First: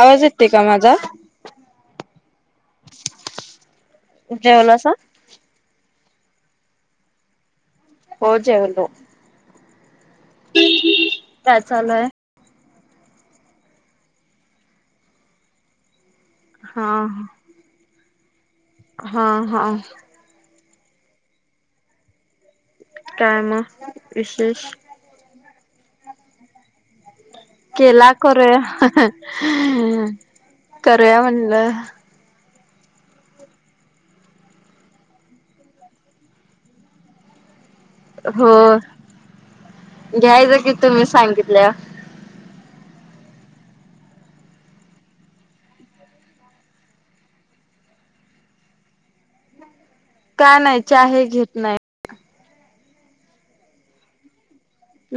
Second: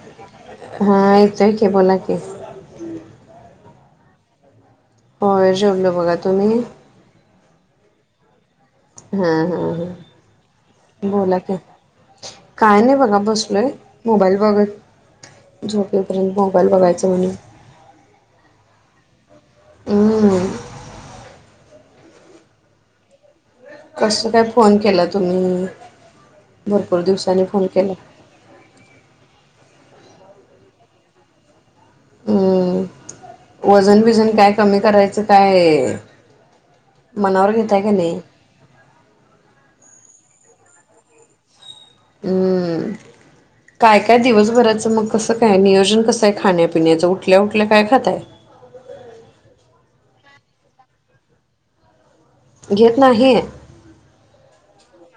आवाज येतोय का माझा? हा येतोय की बोला की जेवलासा? होय जेवलो बघा, तुम्ही? हो जेवलो. हां हां हां बोला की. काय चालूय? काय नाही बघा बसलोय, मोबाईल बघत झोपईलपर्यंत मोबाईल हा बघायच आणि हा हा. हम्म काय म. कस काय फोन केला तुम्ही? भरपूर दिवसानी केला करूया करूया म्हणलं. हम्म, वजन बिझन काय कमी करायचं काय मनवर घेताय का नाही? हो, घ्यायचा की तुम्ही सांगितल्या हम्. काय काय दिवसभराचं मग कसं काय नियोजन कसं आहे खाण्यापिण्याचं उठल्या उठल्या काय खाताय. का नाही चाहे घेत नाही. घेत नाही.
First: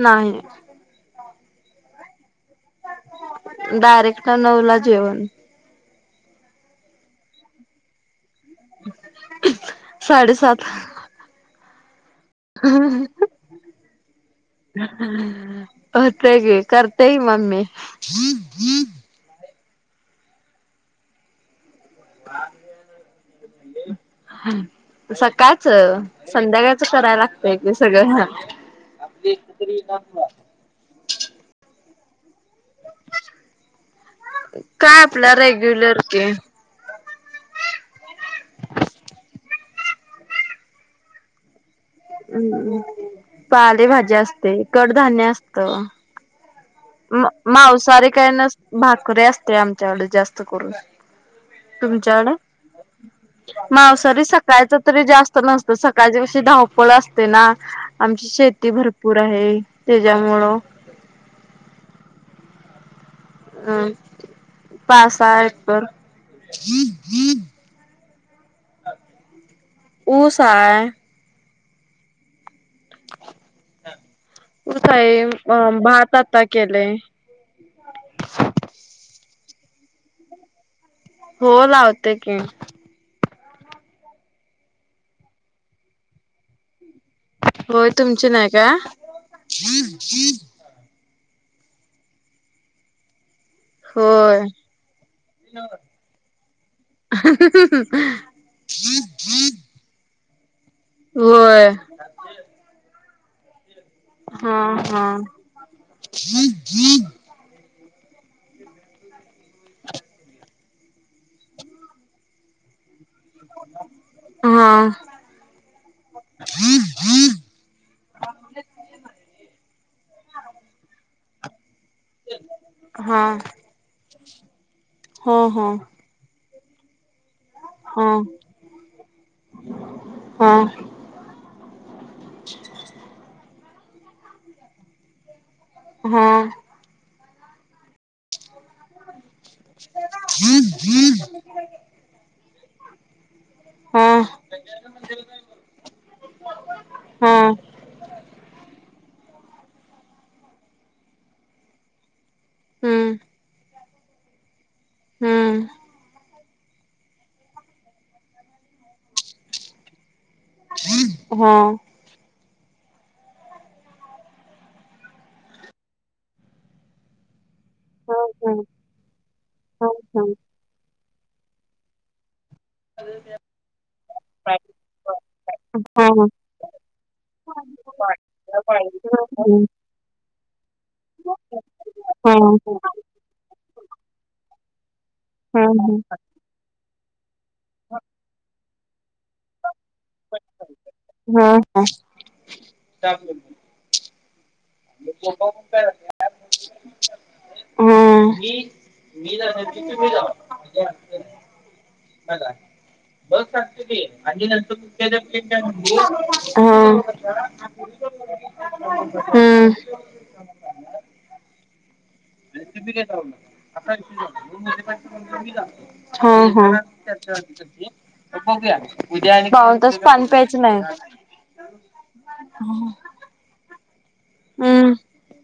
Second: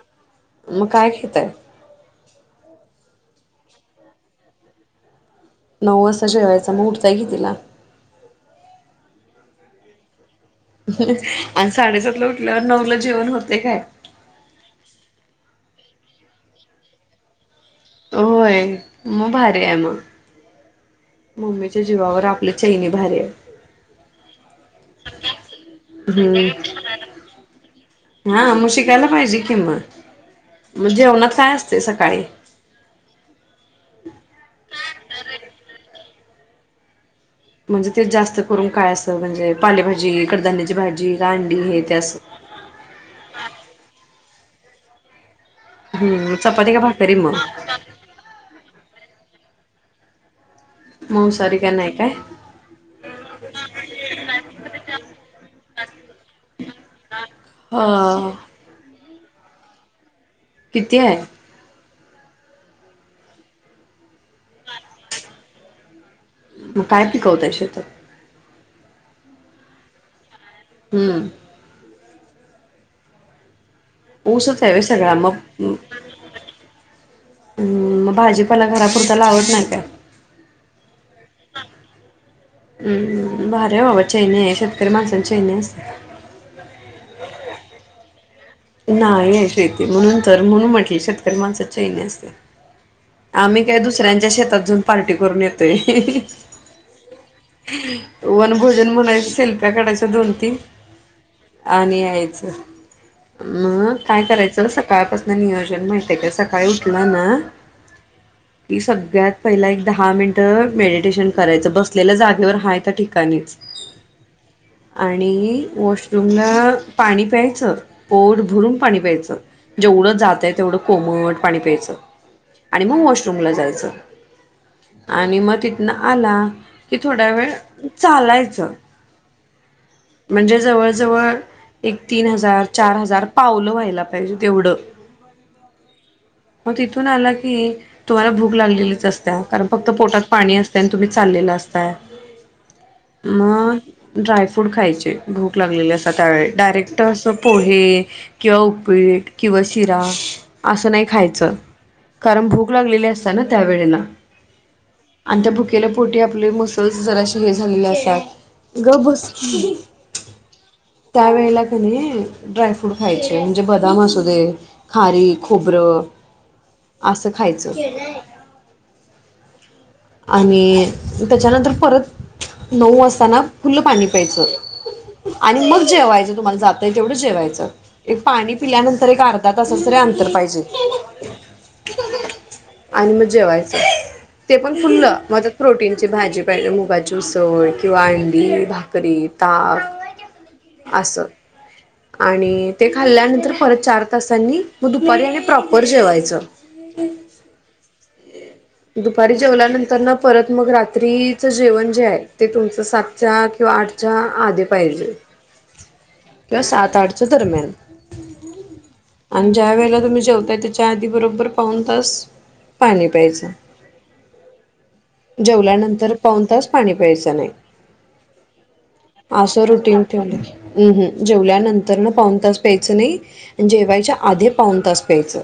नाही. मग काय खेताय. डायरेक्ट नऊला जेवण. नऊ वाजता जेवायच मग उठताय किती ला? साडे सात. आणि साडेसातला उठल्यावर नऊला जेवण होतय काय? होतंय गे करते मम्मी. होय म भारी आहे म. मम्मीच्या जीवावर आपली चैनी भारी आहे. [unintelligible] हा. सकाळचं हम्म संध्याकाळच कराय लागतय सगळं. हा मग म जेवणात काय असते सकाळी. काय आपला रेग्युलर की. म्हणजे ते जास्त करून काय असं म्हणजे पालेभाजी कडधान्याची भाजी राडी हे ते अस. हम्म पालेभाज्या असते, कडधान्य असतं हम, चपाती का भा म मांसाहारी काय नस भाकरीे असत्या आमच्याकड जास्त करून. मांसाहरी काय नाही काय? मांसाहरी सकाळच तरी जास्त नसतं. सकाळची कशी धावपळ असते ना. अ शेती भरपूर आहे त्याच्यामुळं. किती आहे? हम् पाच-सहा एकर. मग काय पिकवताय शेतात [unintelligible] ऊस हाय. हम्म. ऊसच व्हय ऊस सगळा आहे. अ मग भात आता केलय. हम, मग भाजीपाला घरापुरता लावत नाही काय? हो, लावते की. म भारी बाबा चेैनी आहे. शेतकरी माणसांची चैनी असत्या. होय. तुमची नाही का? नाही आहे शेती. म्हणून तर, म्हणून म्हटले शेतकरी माणसाची चैनी असत्या. आम्ही काय दुसऱ्यांच्या होय. शेतात जाऊन पार्टी करून येतोय. वनभोजन म्हणायच शेल्प्या काढायच्या दोन तीन होय आणि यायचं मग. काय हा करायचं. हा सकाळपासन नियोजन माहित आहे का सकाळी उठलं ना. की सगळ्यात पहिला एक दहा मिनिटं मेडिटेशन करायचं बसलेल्या जागेवर हाय त्या ठीक काय न्यायचं हा आणि वॉशरूमला पाणी प्यायचं. पोट भरून पाणी प्यायचं. जेवढं जातय तेवढं कोमट पाणी प्यायचं. आणि मग हा वॉशरूमला जायचं आणि हो मग हो. तिथन आला कि थोड्या वेळ हा चालायच. हा म्हणजे जवळ जवळ एक तीन हजार, चार हजार पावलं व्हायला पाहिजे तेवढं. हा. मग तिथून आला की तुम्हाला भूक लागलेलीच असत्या. कारण फक्त पोटात पाणी असते आणि तुम्ही चाललेलं असतय. मग, हा ड्रायफ्रूट खायचे. भूक लागलेले असत्या त्यावेळी. डायरेक्ट हा असं पोहे किंवा उपीट किंवा शिरा असं नाही खायचं. कारण भूक लागलेली हम्म असत्या ना त्यावेळेला, आणि त्या हम्म भुकेला पोटी आपले मसल्स जरा हे झालेले असतात. गप बस की, हा त्यावेेळेला कनी ड्रायफ्रूट खायचे म्हणजे बदाम असू दे खारी, खोबरं असं खायचं. हा हा हा. आणि त्याच्यानंतर परत नऊ वाजता ना. फुल्लं पाणी प्यायचं. आणि मग हा जेवायचं तुम्हाला जातय तेवढं जेवायचं. एक पाणी पिल्यानंतर एक हा अर्धा तासाच तरी अंतर पाहिजे. हम्म. ह. आणि [unintelligible] ते पण फुल्लं माझ्यात प्रोटीनची भाजी पाहिजे. मुगाची उसळ किंवा अंडी, भाकरी ताप अस हा आणि ते खाल्ल्यानंतर परत चार तसांनी मग दुपारी आणि प्रॉपर जेवायचं. दुपारी जेवल्यानंतर न परत मग रात्री चं जेवण जे आहे ते तुमचं सातच्या किंवा आठच्या आधी पाहिजे किंवा सात -आठच्या दरम्यान. आणि ज्या वेळेला तुम्ही जेवताय त्याच्या आधी बरोबर पाऊन तास पाणी प्यायचं. [unintelligible] जेवल्यानंतर पाऊन तास पाणी प्यायचं नाही. असं पाऊण तास रुटीन पाणी ठेवलं की प्यायचं - नाही. हम्म हम जेवल्यानंतरन पाऊण तास प्यायचं नाही. जेवायच्या आधी पाऊन हम्म तास प्यायचं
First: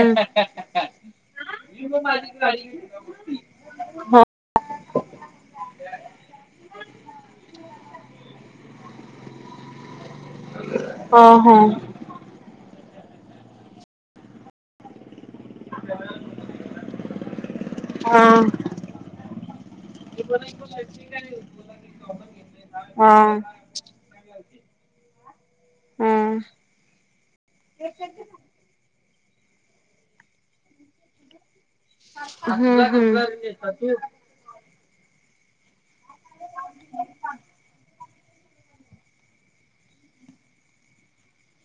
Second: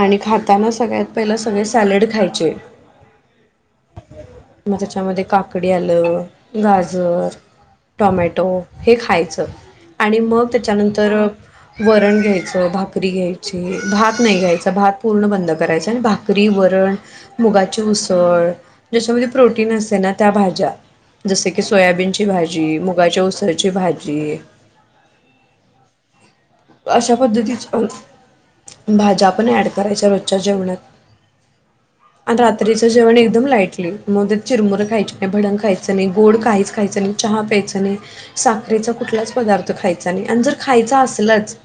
आणि खाताना सगळ्या पहिला [unintelligible] ती पण माझीच गाडी [unintelligible] म त्याच्यामध्ये काकडी आलं. गाजर टॉमॅटो हे खायचं. आणि मग त्याच्यानंतर - वरण घ्यायचं. भाकरी घ्यायची. भात नाही घ्यायच. भात पूर्ण बंद करायचं आणि भाक वरण, मुगाची उसळ ज्याच्यामध्ये प्रोटीन असते ना त्या भाज्या जस की सोयाबीन ची भाजी, मुगाच्या उसळ ची भाजी [inaudible] अशा पद्धतीची भाज्या आपण ऍड करायच्या रोजच्या जेवणात. आता रात्रीचं जेवण एकदम लाईटली. मग चिरमुरं खायची नाही. भडंग खायचं नाही. गोड काही खायचं नाही. चहा प्यायचं नाही. साखरेचा कुठलाच पदार्थ खायचा नाही आणि जर खायचा असलाच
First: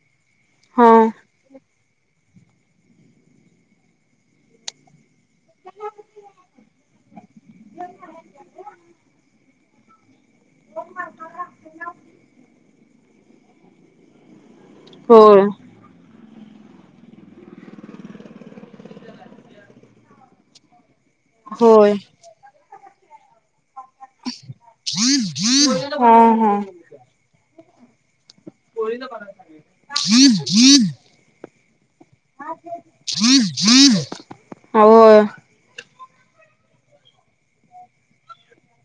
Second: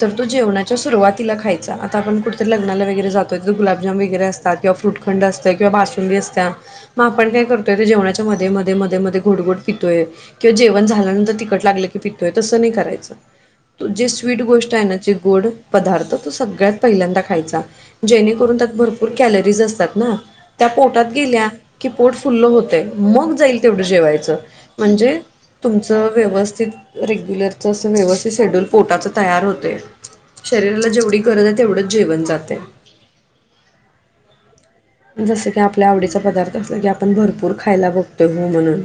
तर तो जेवणाच्या सुरुवातीला खायचा आता आपण कुठतरी लग्नाला वगैरे जातोय तर गुलाब- - जाम वगैरे असतात किंवा फ्रुटखंड असतं किंवा बासुंदी असत्या मग आपण काय करतोय ते जेणाच्या मध्ये - मध्ये - मध्ये - मध्ये गोड - गोड पितोय. किंवा जेवण झाल्यानंतर तिकट लागलं की पितोय तसं नाही करायचं. तो जी स्वीट गोष्ट आहे ना जे होय गोड पदार्थ तो सगळ्यात पहिल्यांदा खायचा जेणेकरून त्यात भरपूर कॅलरीज असतात ना? त्या पोटात गेल्या की होय पोट फुल्ल होतय. मग जाईल तेवढं जेवायचं म्हणजे तुमचं हां हां व्यवस्थित रेग्युलरचं असं व्यवस्थित सेड्यूल पोटाचं तयार होतय शरीराला जेवढी गरज आहे तेवढंच जेवण जातय. [inaudible] जसं की आपल्या आवडीचा पदार्थ असला की आपण भरपूर खायला बघतोय हु म्हणून.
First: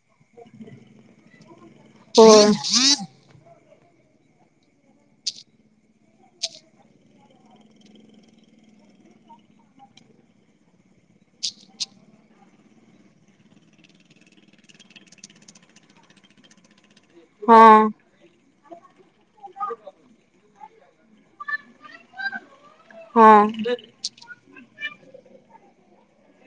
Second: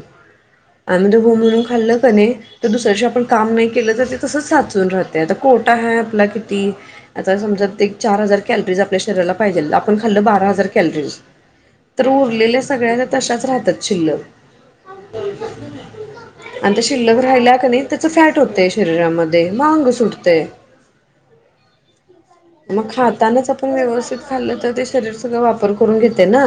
आन द हू मून खाल्ल क नाही होय होय तर दुसऱ्या दिवशी आपण काम नाही केलं तर ते तसच साचून राहतय. आता कोटा हाय आपला किती? आता समजा ते एक चार हजार कॅलरीज आपल्या शरीराला पाहिजे आपण खाल्लं बारा हजार कॅलरीज तर उरलेल्या सगळ्या त्या तशाच राहत्यात शिल्लक. [inaudible] आणि त्या शिल्लक राहिल्या क नाही हां त्याच फॅट होतय शरीरामध्ये म आंग सुटतय. मग हां खातानाच आपण व्यवस्थित खाल्लं तर ते शरीर सगळं वापर करून घेते ना?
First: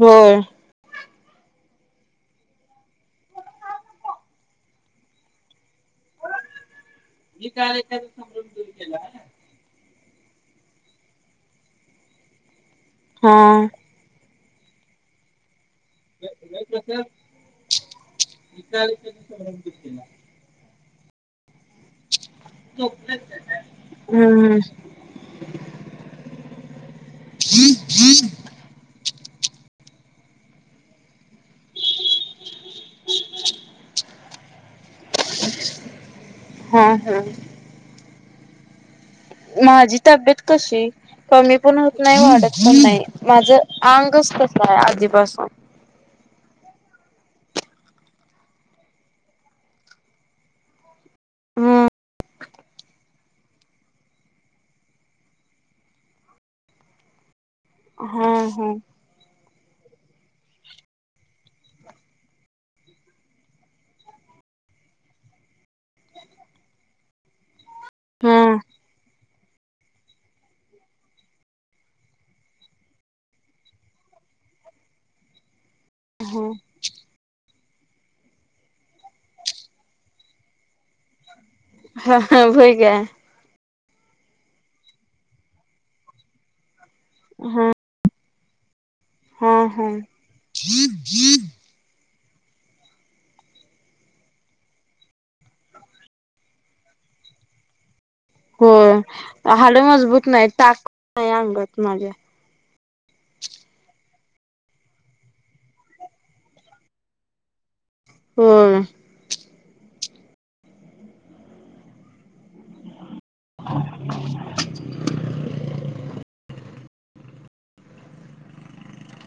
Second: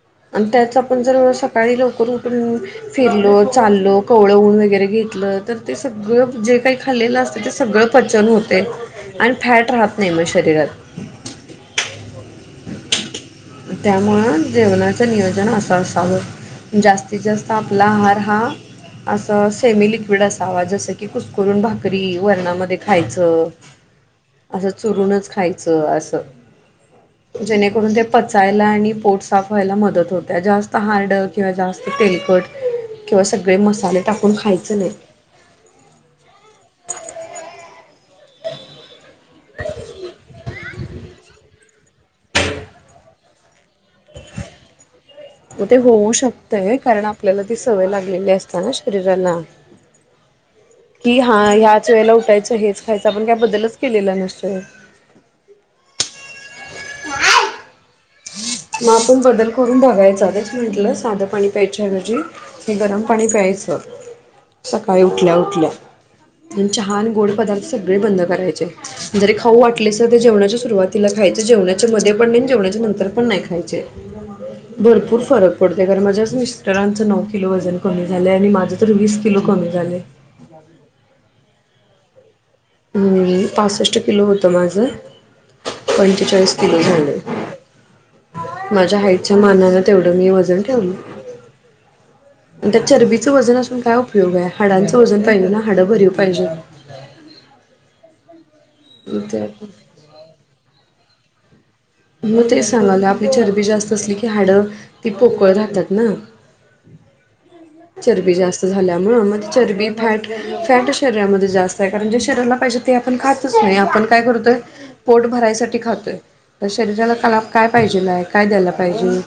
होय आणि त्याच आपण जर सकाळी लवकर उठून फिरलो चाललो कवळं ऊन वगैरे घेतलं तर ते सगळं जे काही खाल्लेलं अस तिथ सगळं पचन होतय आणि फॅट राहत नाही म शरीरात हा त्यामुळं जेवणाचं नियोजन असं असावं जास्तीत जास्त आपला आहार हा असं सेमी लिक्विड असावा जस कि की कुसकरून भाकरी वर्णामध्ये खायचं. हम्म असं चुरूनच खायचं असं जेणेकरून ते पचायला आणि पोट साफ व्हायला मदत होत जास्त हार्ड किंवा जास्त तेलकट किंवा सगळे मसाले टाकून खायच नाही हा हा माझी तब्येत कशी कमी पण होत नाही वाढत पण नाही माझ अंगच तस आहे आधीपासून म ते होऊ शकतय कारण आपल्याला ती सवय लागलेली असताना शरीराला कि हा हम्म ह्याच वेळेला उठायचं हेच खायचं आपण काय बद्दलच केलेलं नसतय. हा हा मग आपण बदल करून बघायचा तेच म्हंटलं साधं पाणी प्यायच्याऐवजी हे गरम पाणी प्यायचं. सकाळी उठल्या उठल्या आणि चहा गोड पदार्थ सगळे बंद हां करायचे जरी खाऊ वाटले सर ते जेवणाच्या सुरुवातीला खायचं जेवणाच्या मधे पण नाही जेवणाच्या नंतर पण नाही खायचे भरपूर फरक पडतय कारण माझ्याच मिस्टरांचं नव किलो वजन कमी झालय आणि माझं तर वीस किलो कमी झालय. [unintelligible] हा हा व्हय. हम्म पासष्ट किलो होतं माझं पंचेचाळीस किलो झालय. हा माझ्या हाईटच्या हा मानान हा तेवढं मी वजन ठेवलं. त्या चरबीचं वजन असून काय उपयोग हाय हाडांचं वजन पाहिजे ना हाडं भरीव पाहिजे. हो मग ते हाड मजबूत नाही ताकत नाही अंगात माझ्या मग ते सांगालोय आपली चरबी जास्त असली की हाडं ती पोकळ राहतात ना. [inaudible] चरबी जास्त होय झाल्यामूळ म ती चरबी फॅट फॅट शरीरामधे जास्त आहे कारण जे शरीराला पाहिजे ते आपण खातच नाही आपण काय करतोय पोट भरायसाठी खातोय. तर शरीराला कला काय पाहिजे नाही काय द्यायला पाहिजे.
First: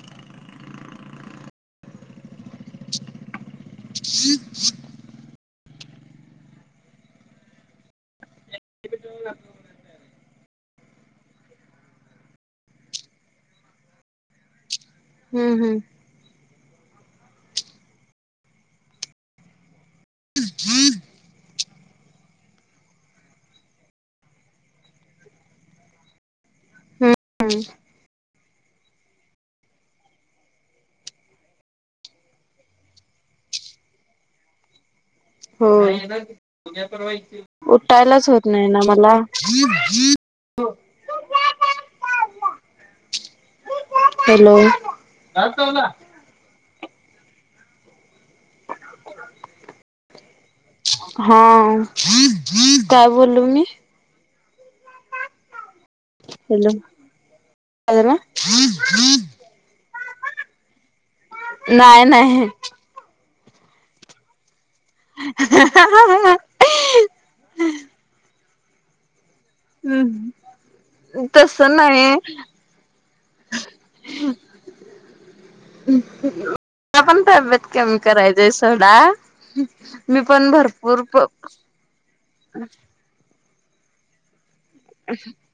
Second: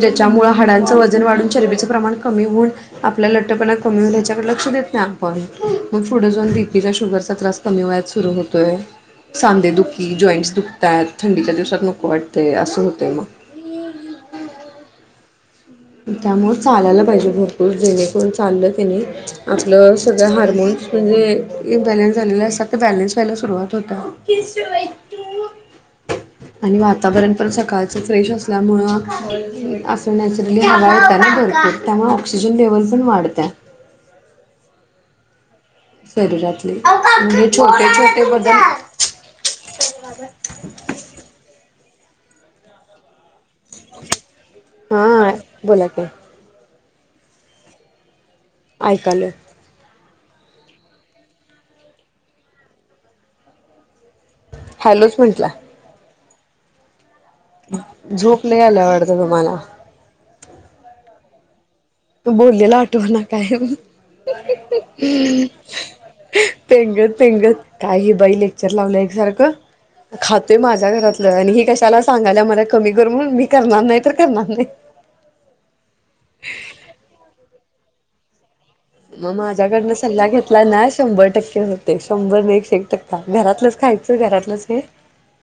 ज्याच्यामुळे हाडांचं वजन वाढून चरीबच प्रमाण कमी होऊन आपला लट्ठपणा कमी होईल याच्याकडे लक्ष देत नाही आपण मग पुढ जाऊन बीपीचा शुगरचा त्रास कमी वयात सुरू होतो. सांधे दुखी जॉईंट्स दुखतात थंडीच्या दिवसात नको वाटते असं होतय मग हम्म हम् त्यामुळं चालायला पाहिजे भरपूर जेणेकरून चाललं की नई आपलं सगळ हार्मोन्स म्हणजे इनबॅलेन्स झालेले असतात तर बॅलेन्स व्हायला सुरुवात होतात. आणि हम्म वातावरण पण सकाळच फ्रेश असल्यामुळं आस तिथली हवा येत्या ना भरपूर त्यामुळ ऑक्सिजन लेवल पण वाढतं. हो शरीरातली म्हणजे छोटे छोटे उठायलाच होत बदल नाही ना मला [unintelligible] हॅलो हा बोला की आयकालोय. हा काय बोललू मी. हॅलोच म्हंटला. ल झोप लई आल्या वाटतं [unintelligible] तुम्हाला नाही नाही बोललेला आठव ना काय? हम्म पेंगत पेंगत काय ही बाई लेक्चर लावलं एकसारखं खातोय माझ्या घरातलं आणि तस ही कशाला नाही सांगायला मला कमी कर म्हणून मी करणार नाही तर करणार नाही. ण तर [unintelligible] कमी करायचे सोडा मग माझ्याकडनं मी पण भरपूर ते शंभर न एकशे एक टक्का घरातलंच खायचं घरातलंच हे अच् [unintelligible]